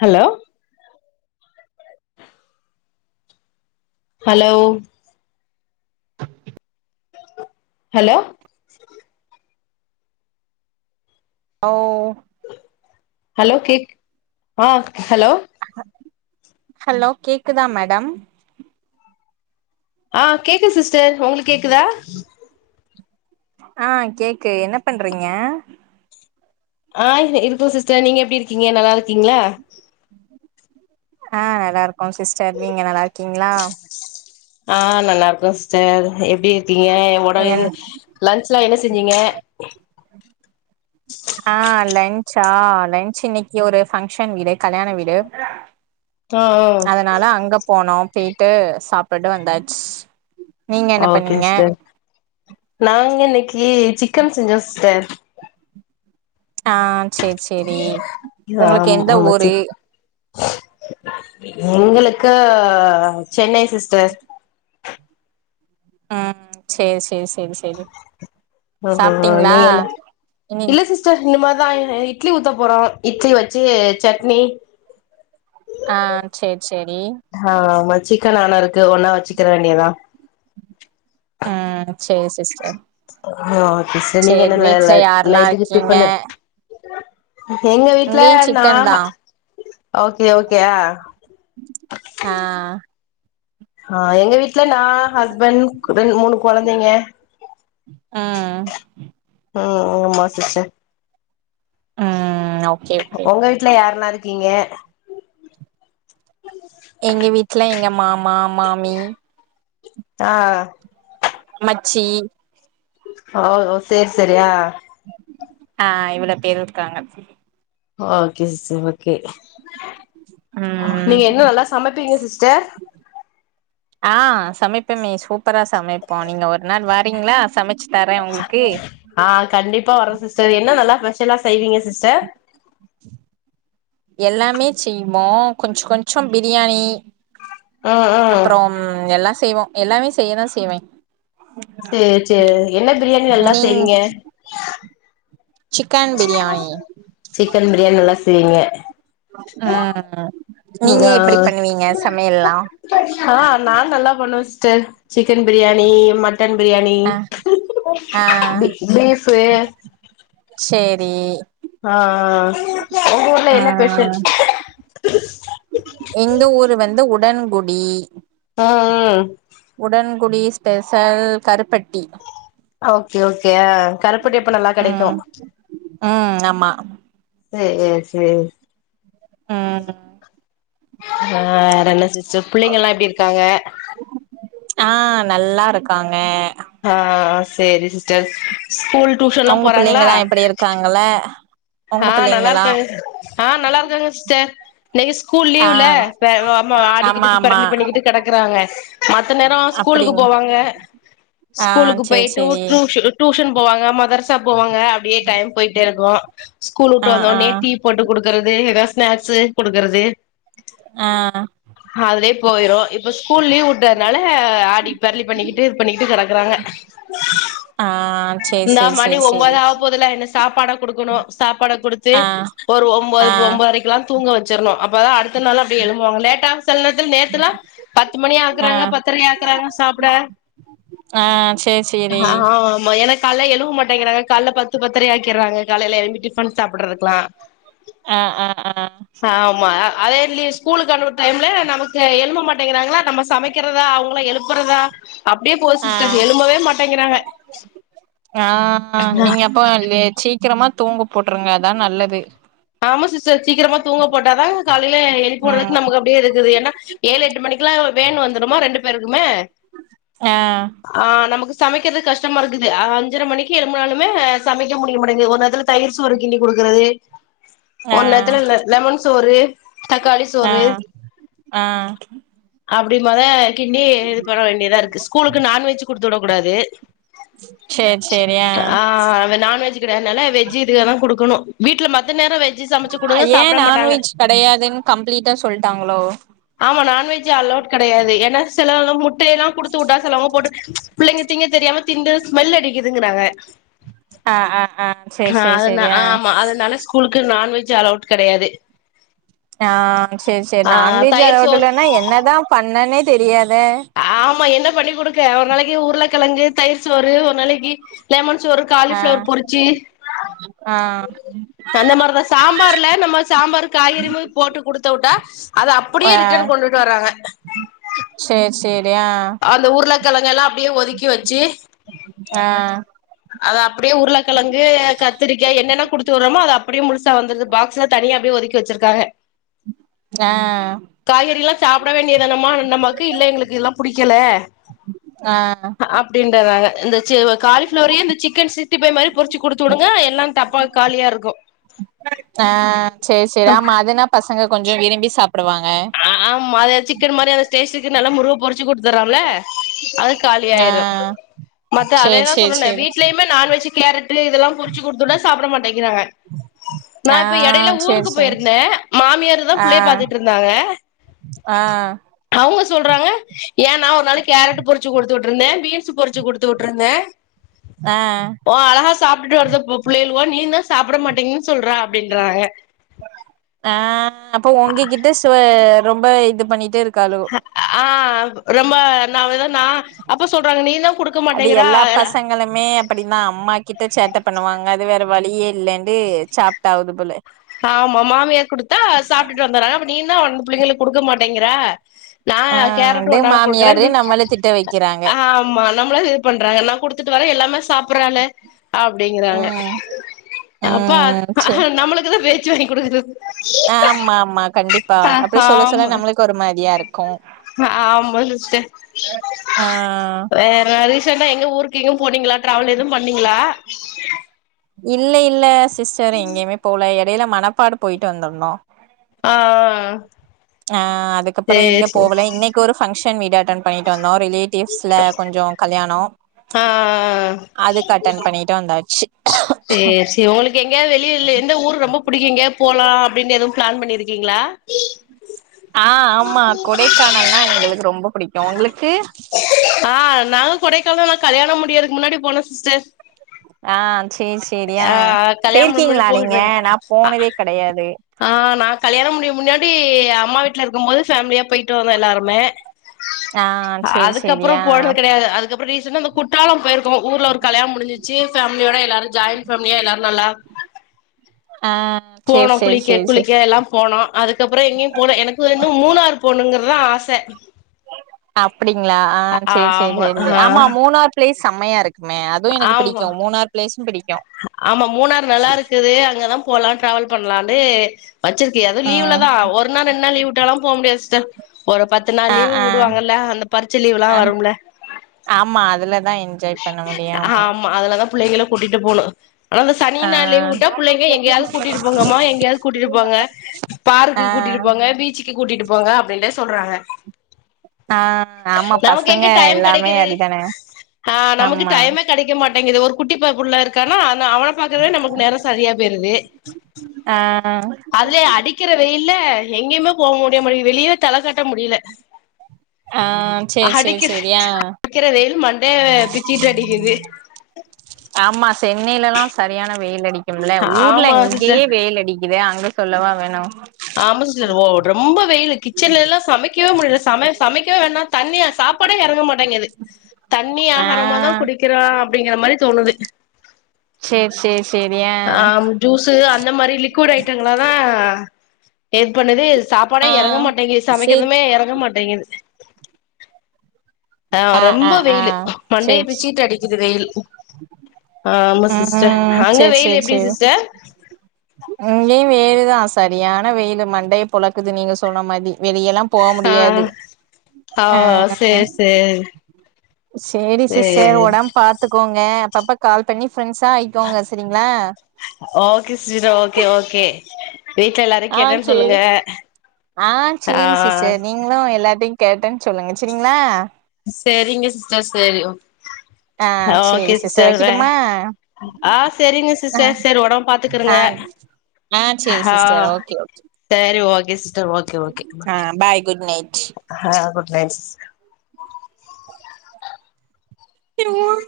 hello hello [inaudible] hello அ ஓ hello கேக் ஆ ஹலோ ஹலோ கேக்குதா மேடம் ஆ கேக்கு சிஸ்டர் ஒங்களுக் கேக்குதா ஆ கேக்கு என்ன பண்றீங்க ஆ இரு இருக்கோ சிஸ்டர் நீங்க எப்டி இருக்கீங்க நல்லாருக்கீங்ளா அ நல்லாருக்கோ சிஸ்டர் நீங்க நல்லாருக்கீங்ளா ஆ நல்லா இருக்கோ சிஸ்டர் எப்டி இருக்கீங்க ஒடல்லு என் லஞ்ச்லா என்ன செஞ்சிங்க ஆ லஞ்சா லஞ்ச் இன்னைக்கு ஒரு ஃபங்க்ஷன் வீடு கல்யாண வீடு ஆ அதனால அங்க போனோ பேய்ட்டு சாப்டுட்டு வந்தாச் நீங்க ஆ என்ன ஓகே பண்ணீங்க ஏ சிக்கன் செஞ்சோ சார் ஆ செர் செரி ஒங்களுக்கு ஆம் எந்த ஆமா ஊரு சிக் எங்களுக்கு சென்னை சிஸ்டர் ஆ செரி செரி செரி செரி ஓ ஹோ ஹோ நீ என்னதுக் இனி இல்ல சிஸ்டர் இந்த மார் லா இட்லி ஊத்த போறோ இட்லி வச்சி சட்னி ஆ செர் செரி ஆ ஆமா சிக்கன் ஆனா இருக்கு ஒன்னா வச்சுக்கிற வேண்டியதா ஆ சேர் சிஸ்டர் ஆ ஒகே சிஸ்டர் நீங்க சேரி என்னன்ல நை வீட்ல யாரெல்லா நைட்டுக்கு இருக்கீங்க டிப்பண்னு எங்க வீட்ல இங்கேயு நா சிக்கன் தா ஹா ஓகே ஓகே ஆ ஆ ஆ எங்க வீட்ல நா ஹஸ்பண் ரெண் மூனு கொழந்தைங்க ஆ ம் ம் ஆமா சிஸ்டர் ம் ஓகே ஓகே ஒங்க வீட்ல யார்லா இருக்கீங்க எங்க வீட்ல எங்க மாமா மாமி ஆ மச்சி ஓஹோ சேரி சேரி அ ஆ இவ்ளோ பேர்ருக்காங்க ஓகே சிஸ்டர் ஓகே ம் நீங்க என்ன நல்லா சமப்பீங்க சிஸ்டர் பெம்மே சூப்பரா சமைப்போ நீங்க ஒரு நாள் வாரீங்ளா சமச்சு தர ஒங்ளுக்கு ஆ கண்டிப்பா வரோ சிஸ்டர் என்ன நல்லா பெஷலா செய்வீங்க சிஸ்டர் எல்லாமே செய்வோ கொஞ்ச கொஞ்சம் பிரியாணி ம் ம் அப்பறம் எல்லா செய்வோ எல்லாமே செய்யதா செய்வே சேர் சேர் என்ன பிரியாணி நல்லா நீங் செய்வீங்க சிக்கன் பிரியாணி சிக்கன் பிரியாணி நல்லா செய்ங்க ஆ ஆ ஆ நா நல்லா பண்ணுவ sister chicken biryani mutton biryani ஆ ஆ பீ பீஃபு நீ ஆ ஆ ஆ உங்க ஊர்ல ஆ என்ன பெஷல் எங்க ஊரு வந்து உடன்குடி ஆ ஆ உடன்குடி ஸ்பெசல் கருப்பட்டி ஓகே ஓகே ஆ கருப்பட்டி அப்ப நல்லா கெடைக்கூ ஆ ஆமா செ எ சே ஆ ஆ வேறென்ன சிஸ்டர் பிள்ளைங்கல்லா எப்டிருக்காங்க ஆ நல்லாருக்காங்க ஆ சேரி சிஸ்டர் ஸ்கூல் டியூஷன்லா உங்க போறாங்ளா பிள்ளைங்கல்லா எப்டி இருக்காங்கல்ல உங்க ஆ பிள்ளைங்களா நல்லாருக்கங் ஆ நல்லாருக்கங்க ஸ்டர் இன்னைகு ஸ்கூல் ஆ லீவ்ல வே ஆமா ஆடிகிட்டு பெரலி பண்ணிகிட்டு கெடக்கறாங்க மத்த நேர ஸ்கூ கூலுக்கு அப்டிங் போவாங்க ஆ ஸ்கூலுக்கு சேரி போயிட்டு சேரி டூ டூஷன் போவாங்க மதர்ஸா போவாங்க அப்டியே டைம் போயிட்டேர்க்கூ கூல் வுட்டு ஆ ஆ வந்தோன்னே டீ போட்டு குடுக்கறது ஏதா ஸ்நாக்ஸு குடுக்கறது ஆ அதுலே போயிரு இப்ப ஸ்கூல் லீவ் வுட்டதுனால ஆடி பெரளி பண்ணிகிட்டு இது பண்ணிகிட்டு கெடக்கறாங்க ஆ சேரி இந்தா சேரி மணி சேரி சேரி ஒம்போது ஆவ போதுல்ல என சாப்பாட குடுக்கணு சாப்பாட குடுத்து ஆ ஒரு ஒம்போது ஆ போ ஒம்போரைக்குலா தூங்க வச்சிரணு அப்பதா அடுத்தநாளு அப்டியே எழும்புவாங்க லேட்டா ஸ் சில நேத்துல நேத்துலா பத்து ஆ மணியாக்கறாங்க பத்தரையாக்கறாங்க சாப்ட ஆ சேரி சேரி ஹா ஆமா எனக் கால்ல எழும்ப மாட்டைங்கிறாங்க கால்ல பத்து பத்தரையாக்கிர்றாங்க காலைல எழும்பி டிஃபன் சாப்பிட்றதுக்லா அ அ அ ஆமா அதே லீ ஸ்கூலுக்கு அனுப்ப டைம்ல நமக்கு எழும்ப மாட்டேங்கிறாங்களா நம்ம சமைக் க்றதா அவுங்கள எழுப்புறதா அப்டியே போது ஆ சிஸ்டர் எழும்பவே மாட்டேங்கிறாங்க ஆ நீங்க அப்போ லே சீக்கிரமா தூங்க போட்ருங்க அதா நல்லது ஆமா சிஸ்டர் சீக்கிரமா தூங்க போட்டாதா காலைல ம் எழிப்புறதுக் நமக்கு அப்டியே இருக்குது ஏனா ஏழு எட்டு மணிக்லா வேன் வந்துருமா ரெண்டு பேருக்குமே ஆ ஆ நமக்கு சமைக்கிறது கஷ்டமாருக்குது அஞ்சர மணிக்கு எழும்புனாலுமே சமைக்க முடிய மாட்டேங்குது ஒரு நேரத்துல தயிர் சோறு கிண்டி குடு க்றது ஆ ஒன் நேத்துல லெ லெமன் சோறு தக்காளி ஆ சோறு ஆ அப்டிமாதா கிண்டி இது பண்ண வேண்டியதாருக்கு ஸ்கூலுக்கு நான்வெஜூ குடுத்துவுடக் கூடாது சேரி சேரி ஆ இந்த நான்வெஜ் கெடையாதுனால வெஜ்ஜூ இதுகதா குடுக்கணு வீட்ல மத்த நேர வெஜ்ஜு சமச்சு குடுங்க ஏ சாப்ட மாட்டாங்க நான்வெஜ் கெடையாதுன்னு கம்ப்ளீட்டா சொல்ட்டாங்களோ ஆமா நான்வெஜ்ஜூ அலோட் கெடையாது ஏனா சிலவலா முட்டையலா குடுத்துவுட்டா சிலவங்க போட்டு பிள்ளைங்க திங்க தெரியாம திண்டு ஸ்மெல் அடிக்குதுங்கிறாங்க ஆ ஆ ஆ சேரி ஆ சேரி அதனா சேரி ஆ ஆமா அதனால ஸ்க் நான்வெஜ் அலோவ்ட் கெடையாது ஆ செர் செர் ஆ நான்வெஜ் தயிர் சோறு அலோடிலன்னா என்னதா பண்ணனே தெரியாத் வே ஆமா என்ன பண்ணி குடுக்க ஒரு நாளைக்கி உருளக்கெழங்கு தயிர் சோறு ஒரு நாளைக்கி லெமன் ஒரு ஆ காலிஃப்ளவர் பொரிச்சு ஆ அந்த மாரிதா சாம்பார்ல நம்ம சாம்பார் காய்கறிமே போட்டு கொடுத்து விட்டா அது அப்படியே ரிட்டர்ன் கொண்டுட்டு வர்றாங்க சேர் சே அந்த உருளைக்கிழங்கல்லா அப்டியே ஒதுக்கி வச்சு ஆ அத அப்டியே உருளக்கிழங்கு கத்திரிக்கா என்னென்ன குடுத்து விட்றோமோ அத அ ப்படியு முழுசா வந்துருது பாக்ஸ்ல தனியா அப்டியே ஒதுக்கி வச்சிருக்காங்க ஆ சாப்பிட வேண்டியதானம்மா நம்மாக்கு இல்ல எங்களுக்கு இதெல்லா புடிக்கல ஆ அப்டின்றதாங்க இந்த காலிஃப்ளோரயு இந்த சிக்கன் சிக்ஸ்டி பைவ் மாரி பொரிச்சு குடுத்து விடுங்க எல்லாம் தப்பா காலியா இருக்கு ஆ செரி செரி ஆமா அதுனா பசங்க கொஞ்சோ விரும்பி சாப் ஆமா அத சிக்கன் மாரி அந்த ஸ்டேஷுக்கு நல்லா முருக பொரி ச்சு குடுத்துறன்ல அது ஆ காலியாயிரு மத்த சேரி அதேதா சேரி சொன்னனே சேரி வீ்ட்லயுமே நான்வெஜ்ஜீ கேரட்டு இதெல்லா பொரிச்சு குடுத்துட்டா சாப்ட மாட்டேங்கிறாங்க நா ஆ இப்ப எடைல சேரி ஊருக்கு சேரி போயிருந்தே மாமியார்தா ஆ புள்ளைய பாத்துட்டு இருந் ஆ அவுங்க சொல்றாங்க ஏ நா ஒரு நாள் கேரட்டு பொரிச்சு குடுத்துவுட்டுருந்தே பீன்ஸ் பொரிச்சு குடுத்துவுட்டுருந்தே ஆ ஓ அழகா சாப்ட்டுட்டு வருது இப்ப புள்ளை துவோ நீன்தா சாப்ட மாட்டீங்கிது சொல்ற அப்டின்றாங்க ஆ அப்போ உங்ககிட்ட சொ ரொம்ப இது பண்ணிட்டே இருக் ஹ ஆ ரொம்ப நா வேற நா அப்பா சொல்றாங்க நீதா அது எல்லா பசங்களுமே அப்டிதா அம்மா கிட்ட சேட்ட பண்ணுவாங்க அது வேற வழியே இல்லண்டு சாப்டாவுது போல ஆமா மாமியார் குடுத்தா சாப்ட்டுட்டு வந்துறாங்க அப்ப நீதா வந்து புள்ளைங்களுக் குடுக்க மாட்டேங்கிற நா ஆ கேரட்டு ஒரு அப்டியே நாளு குடுக்குறே மாமியாரு பின்ஸ் நம்மள திட்ட வைக்கிறாங்க ஆமா நம்மள இது பண்றாங்க நா குடுத்துட்டு வரே எல்லாமே சாப்ட்ரானே அப்டிங்குறாங்க ம் அப்ப ம் அ சேரி நம்மளுக் பேச்சு வாங்கி குடுக்குறது ஆமா ஆமா அ ஆமா சரியா இருக்கு ஹாமா சிஸ்டர் ஆ வேற அரிஸ் ரீசென்ட்டா எங்க ஊருக்கு எங்கும் போனீங்களா டிராவல் எதும் பண்ணீங்களா இல்ல இல்ல சிஸ்டர் எங்கேயுமே போல எடைல மனப்பாடு போயிட்டு வந்துருந்தோ ஆ ஆ அதுக்கப்புற சேரி இங்க சேரி போவல இன்னைக்கு ஒரு ஃபங்க்ஷன் வீடு அட்டென் பண்ணிட்டு வந் ரிலேட்டிவ்ஸ்ல கொஞ்சோ கல்யாணோ ஆ அதுக்கு அட்டன் பண்ணிட்டு வந்தாச்சு சேரி சேரி உங்களுக்கு எங்கயா வெளிய இல் எந்த ஊரு ரொம்ப புடிக்கு எங்கயா போலா அப்டின்னு எதுவு பிளான் பண்ணிருக்கீங்களா ஆ ஆமா கொடைக்கானல்னா எங்களுக்கு ரொம்ப பிடிக்கு உங்களுக்கு ஆ நாங்க கொடைக்கல்லா கல்யாணம் முடியருக்கு முன்னாடி போனோ சிஸ்டர் ஆ சேரி சேரி அ ஆ கல்யாணம் முன்னாடி போயிருக்கீங்களா நீங்க போயிட்டு நா போனதே கெடையாது ஆ நா கல்யாணம் முடியும் முன்னாடி அம்மா வீட்ல இருக்கும்போது ஃபேமிலியா போயிட்டு வந்தோ எல்லாருமே ஆ சேரி சேரி அதுக்கப்புற ஆ போனது கெடையாது அதுக்கப்புற ரீசெண்டா அந்த குற்றாலம் போயிருக்கோ ஊர்ல ஒரு கல்யாண முடிஞ்சுச்சு ஃபேமியோட எல்லாரு ஜாயின் ஃபேமிலியா எல்லாரு நல்லா ஆ சேரி போனோ சேரி குளிக்க சேரி சேரி குளிக்க எல்லா போனோ அதுக்கப்புற எங்கயும் போனு எனக்கு இன்னு மூணாறு போணுங்கற வ ஆச அப்டிங்ளா ஆ சேரி சேரி ஆமா சேரிங்க ஆ ஆமா மூணார் ப்ளேஸ் செம்மையா இருக் குனு அதுவு எனக்கு ஆமா பிடிக்கு மூணாறு பிளேஸு பிடிக் ஆமா மூணாறு நல்லா இருக்குது அங்கதா போலா ட்ராவல் பண்லானு வச்சிருக்கு எதோ லீவுல ம் லதா ஒரு நாள் ரெண்ட் நாள் லீவு விட்டாலா போ முடியாது சிஸ்டர் சோ ஒரு பத்து நாள் ஆ லீவு ஆ விடுவாங்கல்ல அந்த பறிச்ச லீவுலா ஆ வரும்ல ஆமா அதுலதா என்ஜாய் பண்ண முடியு ஆமா புள்ளைங்கள கூட்டிட்டு போணு அந்த சனி ஆ ஞாயிற் லீவு விட்டா புள்ளைங்க எங்கேயாது கூட்டிட்டு போங்கம்மா எங்கயாது கூட்டிட்டு போங்க பார்க்கு ஆ கூட்டிட் ட்டு போங்க பீச்சுக்கு கூட்டிட்டு போங்க அப்டின்ட்டே சொல்றாங்க ஆ ஆமா நமக்கு பசங்க எங்க டைம் எல்லாமே கெடைக்குது அப்டிதானே ஆ நமக்கு ஆமா டைமே கெடைக்க மாட்டேங்குது ஒரு குட்டி ப புள்ள இருக்கானா நா அவன பாக்கவே நமக்கு நேர சரியா போய்ருது ஆ அதுலே அடிக்கிற வெயில்ல இதுல எங்கேயுமே போக முடிய முடியுது வெளிய தல காட்ட முடிய்ல ஆ சேரி சேரி அடிக்கிது சேரி ஆ அடிக்கிற வெயில் மண்டைய பிச்சுகிட்டு அடிக்குது [inaudible] ஆமா சென்னைலலா சரியான வெயில் அடிக்கும்ல ஊர்ல ஆமா சிஸ்டர் இங்கயே வெயில் அடிக்குது அங்க சொல்லவா வேணு ஆமா சிஸ்டர் ஓ ரொம்ப வெயிலு கிச்சன்லேலா சமைக்கவே முடிய்ல சமையல் சமைக்கவே வேணா தண்ணியா சாப் ப்பாடே எறங்க மாட்டேங்குது தண்ணி ஆ ஆகாரமா தா குடிக்கிறோ அப்டிங்கிற மாரி தோணுது [inaudible] சேரி சேரி சேரி ஆ ஆம் ஜூஸு அந்த மாரி லிக்விட் ஐட்டங்களாதா ஏற்கனவே சாப்பாடே ஆ எறங்க மாட்டேங்குது சேரி சமைக்கறதுமே எறங்க மாட் டேங்குது ஆ ஆ ரொம்ப ஆ வெயிலு மண்டைய சேரி பிச்சுகிட்டு அடிக்குது வெயில் ஆ ஆமா சிஸ்டர் ம் அங்க சேரி வெயில் சேரி எப்படி சேரி சிஸ்டர் இங்கயு வெயிலுதா சரியான வெயிலு மண்டைய பொழக்குது நீங்க சொன்ன மாதி வெளியலா போக ஆ முடியாது ஆ ஆ சேரி சேரி சேரி சிஸ்டர் சேரி ஒடம் பாத்துக்கோங்க அ அப்பப்ப கால் பண்ணி ஃப்ரெண்ட்ஸா ஆயிக்கோங்க செரிங்ளா ஓகே சிஸ்டர் ஓகே ஓகே வீட்ல எல்லாரையு ஆ கேட்டேன்னு சேரி சொல்லுங்க ஆ ஆ சேரி சிஸ்டர் நீங்ளு எல்லார்டையு கேட்டேன் சொல்லுங்க செரிங்ளா செரிங்க சிஸ்டர் செரி ஓ ஆ சேரி சிஸ்டர் வக்கெட்டுமா ஆ செரிங்க சிஸ்டர் செரி ஒடம்ப பாத்துக்குறுங்க ஆ ஆ சேரி ஆ சிஸ்டர் ஓகே ஓகே சேரி ஓகே சிஸ்டர் ஓகே ஓகே ம் ஆ பாய் குட் நைட் ஆ குட் நைட் சிஸ் தெரியுமா